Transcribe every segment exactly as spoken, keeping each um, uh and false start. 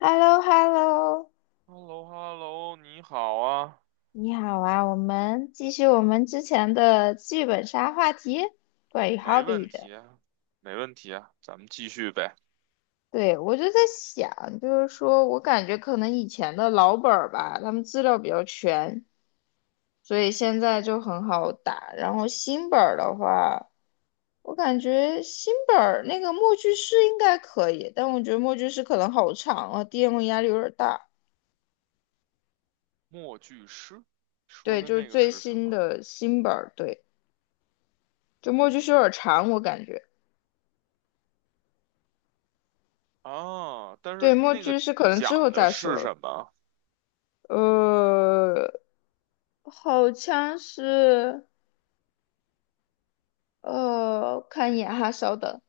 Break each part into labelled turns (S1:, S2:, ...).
S1: h e l l o h e l l o
S2: h e l l o h e l l o 你好啊。
S1: 你好啊，我们继续我们之前的剧本杀话题，关于
S2: 没问
S1: hobby 的。
S2: 题啊，没问题啊，咱们继续呗。
S1: 对，我就在想，就是说我感觉可能以前的老本儿吧，他们资料比较全，所以现在就很好打。然后新本儿的话，我感觉新本儿那个默剧师应该可以，但我觉得默剧师可能好长啊，D M 压力有点大。
S2: 默剧诗说
S1: 对，
S2: 的
S1: 就是
S2: 那个
S1: 最
S2: 是什
S1: 新
S2: 么
S1: 的新本儿，对，就默剧师有点长，我感觉。
S2: 啊？但
S1: 对，
S2: 是
S1: 墨
S2: 那个
S1: 剧是可能
S2: 讲
S1: 之后
S2: 的
S1: 再说
S2: 是
S1: 了。
S2: 什么？
S1: 呃，好像是，呃，看一眼哈，稍等。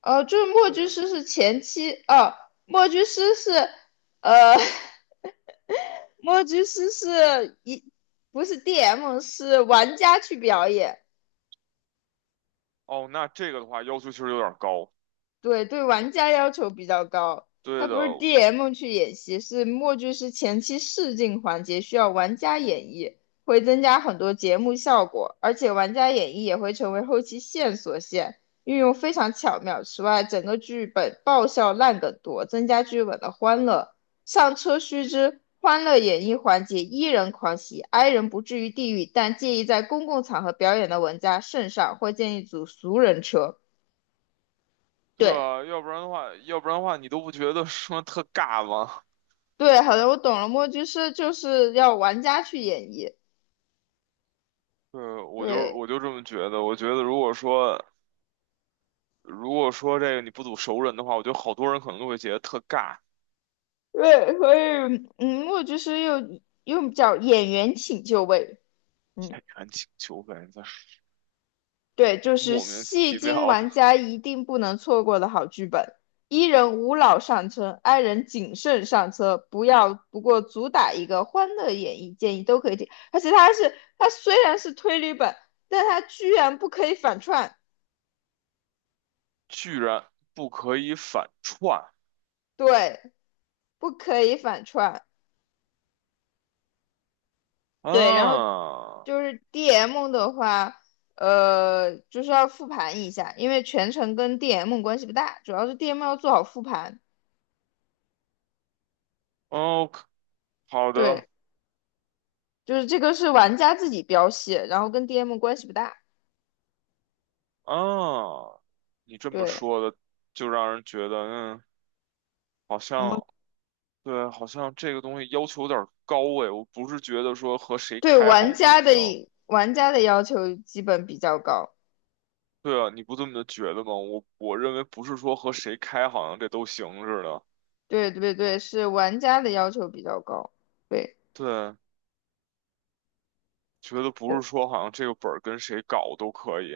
S1: 呃，就是墨剧
S2: 对。
S1: 师是前期，哦，墨剧师是，呃，默剧师是一，不是 D M，是玩家去表演。
S2: 哦，那这个的话要求其实有点高。
S1: 对对，玩家要求比较高。它
S2: 对的。
S1: 不是 D M 去演习，是默剧是前期试镜环节需要玩家演绎，会增加很多节目效果，而且玩家演绎也会成为后期线索线，运用非常巧妙。此外，整个剧本爆笑烂梗多，增加剧本的欢乐。上车须知，欢乐演绎环节，E 人狂喜，I 人不至于地狱，但介意在公共场合表演的玩家慎上，或建议组俗人车。
S2: 对
S1: 对。
S2: 啊，要不然的话，要不然的话，你都不觉得说特尬吗？
S1: 对，好的，我懂了。墨剧是就是要玩家去演绎，
S2: 对，我就
S1: 对
S2: 我就这么觉得。我觉得如果说如果说这个你不组熟人的话，我觉得好多人可能都会觉得特尬。
S1: 对，所以嗯，墨剧是又又叫演员请就位，嗯，
S2: 演员请求呗，你在
S1: 对，就是
S2: 莫名
S1: 戏
S2: 其
S1: 精
S2: 妙的，
S1: 玩家一定不能错过的好剧本。伊人无脑上车，i 人谨慎上车，不要不过主打一个欢乐演绎，建议都可以听。而且它是它虽然是推理本，但它居然不可以反串，
S2: 居然不可以反串
S1: 对，不可以反串。对，然后
S2: 啊。
S1: 就是 D M 的话，呃，就是要复盘一下，因为全程跟 D M 关系不大，主要是 D M 要做好复盘。
S2: 哦，好的。
S1: 对，就是这个是玩家自己标系，然后跟 D M 关系不大。
S2: 啊，你这么
S1: 对，
S2: 说的，就让人觉得，嗯，好
S1: 我们
S2: 像对，好像这个东西要求有点儿高哎。我不是觉得说和谁
S1: 对
S2: 开好
S1: 玩
S2: 像都
S1: 家
S2: 行。
S1: 的玩家的要求基本比较高。
S2: 对啊，你不这么觉得吗？我我认为不是说和谁开好像这都行似的。
S1: 对对对，是玩家的要求比较高。对，
S2: 对，觉得不是
S1: 我
S2: 说好像这个本儿跟谁搞都可以。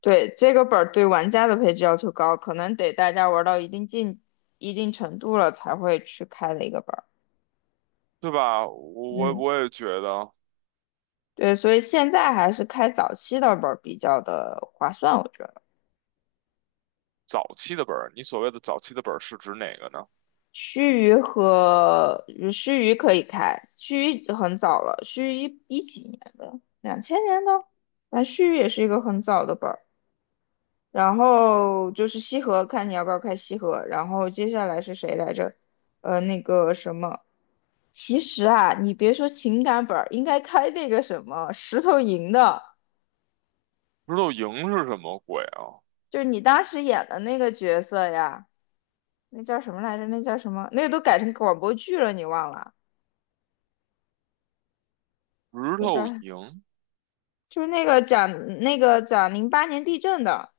S1: 对这个本儿对玩家的配置要求高，可能得大家玩到一定进一定程度了才会去开的一个本儿。
S2: 对吧？我我
S1: 嗯，
S2: 我也觉得。
S1: 对，所以现在还是开早期的本儿比较的划算，我觉得。
S2: 早期的本儿，你所谓的早期的本儿是指哪个呢？
S1: 须臾和嗯须臾可以开，须臾很早了，须臾一一几年的，两千年的，那须臾也是一个很早的本儿。然后就是西河，看你要不要开西河。然后接下来是谁来着？呃，那个什么，其实啊，你别说情感本儿，应该开那个什么石头营的，
S2: 石头营是什么鬼啊？
S1: 就是你当时演的那个角色呀。那叫什么来着？那叫什么？那个都改成广播剧了，你忘了？
S2: 石
S1: 那叫
S2: 头营？
S1: 就是那个讲那个讲零八年地震的，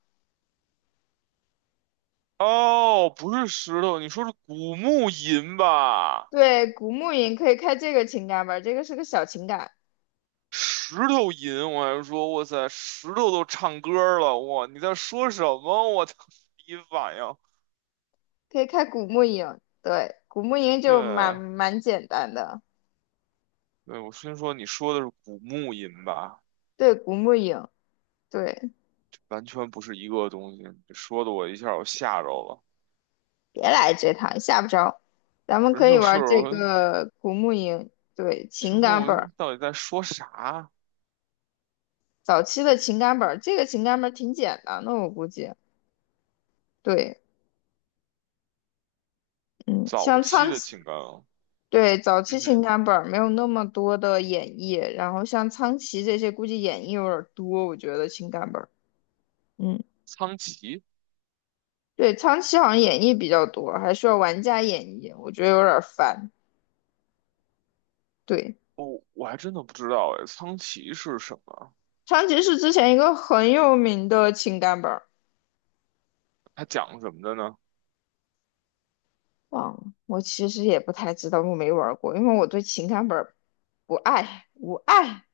S2: 哦，不是石头，你说是古墓吟吧？
S1: 对，古墓营可以开这个情感本儿，这个是个小情感，
S2: 石头吟，我还说，哇塞，石头都唱歌了，哇，你在说什么？我操，第一反应。
S1: 可以开古墓营，对，古墓营就蛮
S2: 对。
S1: 蛮简单的，
S2: 对，我先说你说的是古墓吟吧，
S1: 对，古墓营，对，
S2: 完全不是一个东西，你说的我一下我吓着了，
S1: 别来这套，吓不着，咱们
S2: 人
S1: 可以
S2: 就是
S1: 玩这
S2: 我，
S1: 个古墓营，对，
S2: 就
S1: 情
S2: 说
S1: 感本
S2: 我
S1: 儿，
S2: 到底在说啥？
S1: 早期的情感本儿，这个情感本儿挺简单的，我估计，对。嗯，
S2: 早
S1: 像
S2: 期
S1: 苍
S2: 的情感。啊？
S1: 对，早
S2: 嗯
S1: 期情
S2: 哼。
S1: 感本儿没有那么多的演绎，然后像苍崎这些估计演绎有点儿多，我觉得情感本儿，嗯，
S2: 苍崎。
S1: 对，苍崎好像演绎比较多，还需要玩家演绎，我觉得有点儿烦。对，
S2: 哦，我还真的不知道哎，苍崎是什么？
S1: 苍崎是之前一个很有名的情感本儿，
S2: 他讲什么的呢？
S1: 忘了，我其实也不太知道，我没玩儿过，因为我对情感本儿不爱无爱。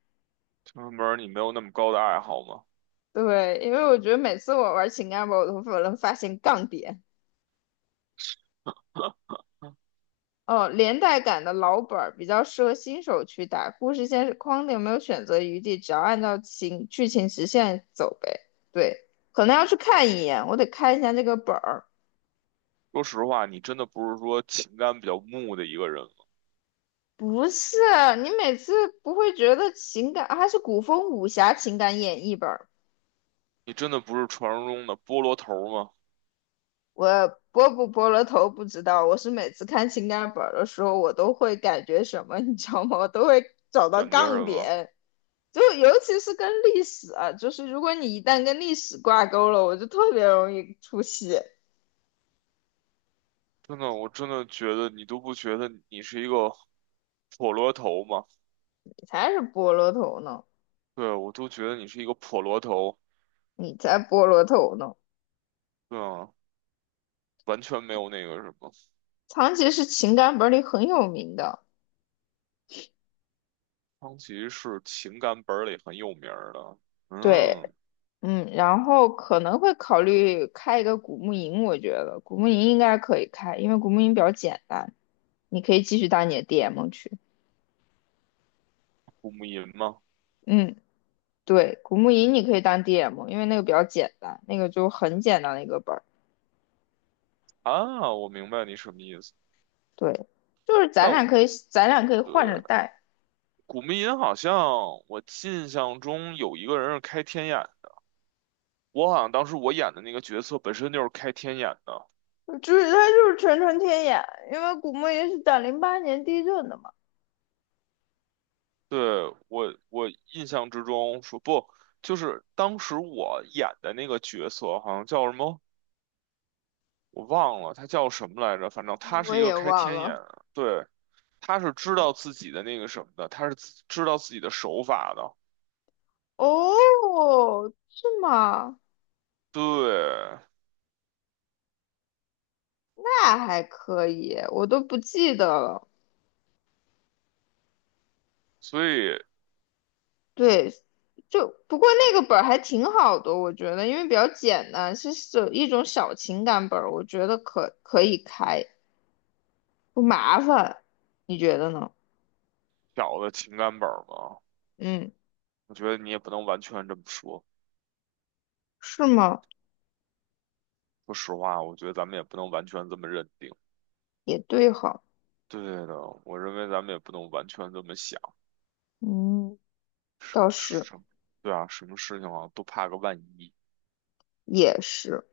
S2: 就是门儿你没有那么高的爱好吗？
S1: 对，因为我觉得每次我玩情感本儿，我都能发现杠点。
S2: 嗯，
S1: 哦，连带感的老本儿比较适合新手去打，故事线是框定，没有选择余地，只要按照情剧情直线走呗。对，可能要去看一眼，我得看一下这个本儿。
S2: 说实话，你真的不是说情感比较木的一个人吗？
S1: 不是，你每次不会觉得情感，啊还是古风武侠情感演绎本儿？
S2: 你真的不是传说中的菠萝头儿吗？
S1: 我拨不拨了头不知道，我是每次看情感本儿的时候，我都会感觉什么，你知道吗？我都会找到
S2: 感觉
S1: 杠
S2: 什么？
S1: 点。就尤其是跟历史啊，就是如果你一旦跟历史挂钩了，我就特别容易出戏。
S2: 真的，我真的觉得你都不觉得你是一个破萝头吗？
S1: 你才是菠萝头呢，
S2: 对，我都觉得你是一个破萝头。
S1: 你才菠萝头呢。
S2: 对啊，完全没有那个什么。
S1: 长崎是情感本里很有名的，
S2: 苍崎是情感本儿里很有名儿的。
S1: 对，
S2: 嗯。
S1: 嗯，然后可能会考虑开一个古墓营，我觉得古墓营应该可以开，因为古墓营比较简单，你可以继续当你的 D M 去，
S2: 古木吟吗？
S1: 嗯，对，古墓营你可以当 D M，因为那个比较简单，那个就很简单的一个本。
S2: 啊，我明白你什么意思。
S1: 对，就是咱
S2: 但
S1: 俩
S2: 我
S1: 可以，咱俩可以
S2: 对
S1: 换着带。
S2: 古茗吟好像我印象中有一个人是开天眼，我好像当时我演的那个角色本身就是开天眼的。
S1: 就是他就是纯纯天眼，因为古墓也是打零八年地震的嘛。
S2: 对，我我印象之中说不，就是当时我演的那个角色好像叫什么，我忘了他叫什么来着，反正他
S1: 我
S2: 是一个
S1: 也
S2: 开
S1: 忘
S2: 天眼，
S1: 了，
S2: 对，他是知道自己的那个什么的，他是自知道自己的手法的。
S1: 哦，是吗？
S2: 对，
S1: 那还可以，我都不记得了。
S2: 所以
S1: 对，就不过那个本儿还挺好的，我觉得，因为比较简单，是有一种小情感本儿，我觉得可可以开，不麻烦，你觉得呢？
S2: 小的情感本儿嘛。
S1: 嗯，
S2: 我觉得你也不能完全这么说。
S1: 是吗？
S2: 说实话，我觉得咱们也不能完全这么认定。
S1: 也对哈，
S2: 对的，我认为咱们也不能完全这么想。
S1: 嗯，倒是。
S2: 什么？对啊，什么事情啊，都怕个万一。
S1: 也是。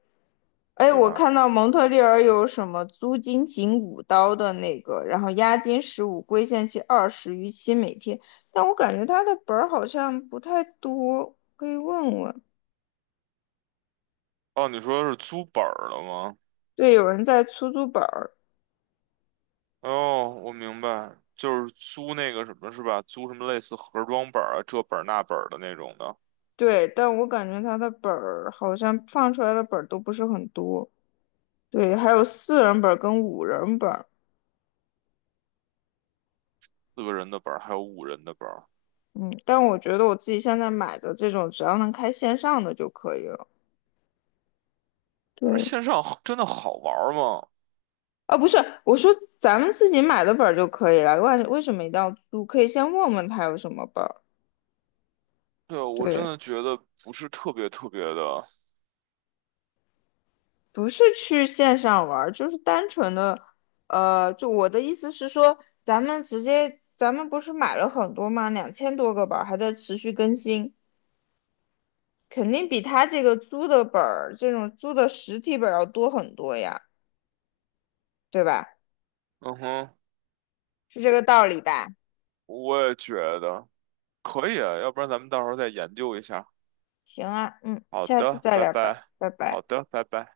S1: 哎，
S2: 对
S1: 我
S2: 吧？
S1: 看到蒙特利尔有什么租金仅五刀的那个，然后押金十五，归现期二十，逾期每天。但我感觉他的本儿好像不太多，可以问问。
S2: 哦，你说是租本儿了吗？
S1: 对，有人在出租本儿，
S2: 哦，我明白，就是租那个什么是吧？租什么类似盒装本儿啊，这本儿那本儿的那种的。
S1: 对，但我感觉他的本儿好像放出来的本儿都不是很多。对，还有四人本儿跟五人本儿，
S2: 四个人的本儿，还有五人的本儿。
S1: 嗯，但我觉得我自己现在买的这种，只要能开线上的就可以了。
S2: 但是
S1: 对，
S2: 线上好真的好玩儿吗？
S1: 啊，不是，我说咱们自己买的本儿就可以了，为为什么一定要租？可以先问问他有什么本儿。
S2: 对，我真
S1: 对，
S2: 的觉得不是特别特别的。
S1: 不是去线上玩儿，就是单纯的，呃，就我的意思是说，咱们直接，咱们不是买了很多吗？两千多个本儿还在持续更新，肯定比他这个租的本儿，这种租的实体本儿要多很多呀，对吧？
S2: 嗯哼，
S1: 是这个道理吧？
S2: 我也觉得。可以啊，要不然咱们到时候再研究一下。
S1: 行啊，嗯，
S2: 好
S1: 下次
S2: 的，
S1: 再
S2: 拜
S1: 聊吧，
S2: 拜。
S1: 拜
S2: 好
S1: 拜。
S2: 的，拜拜。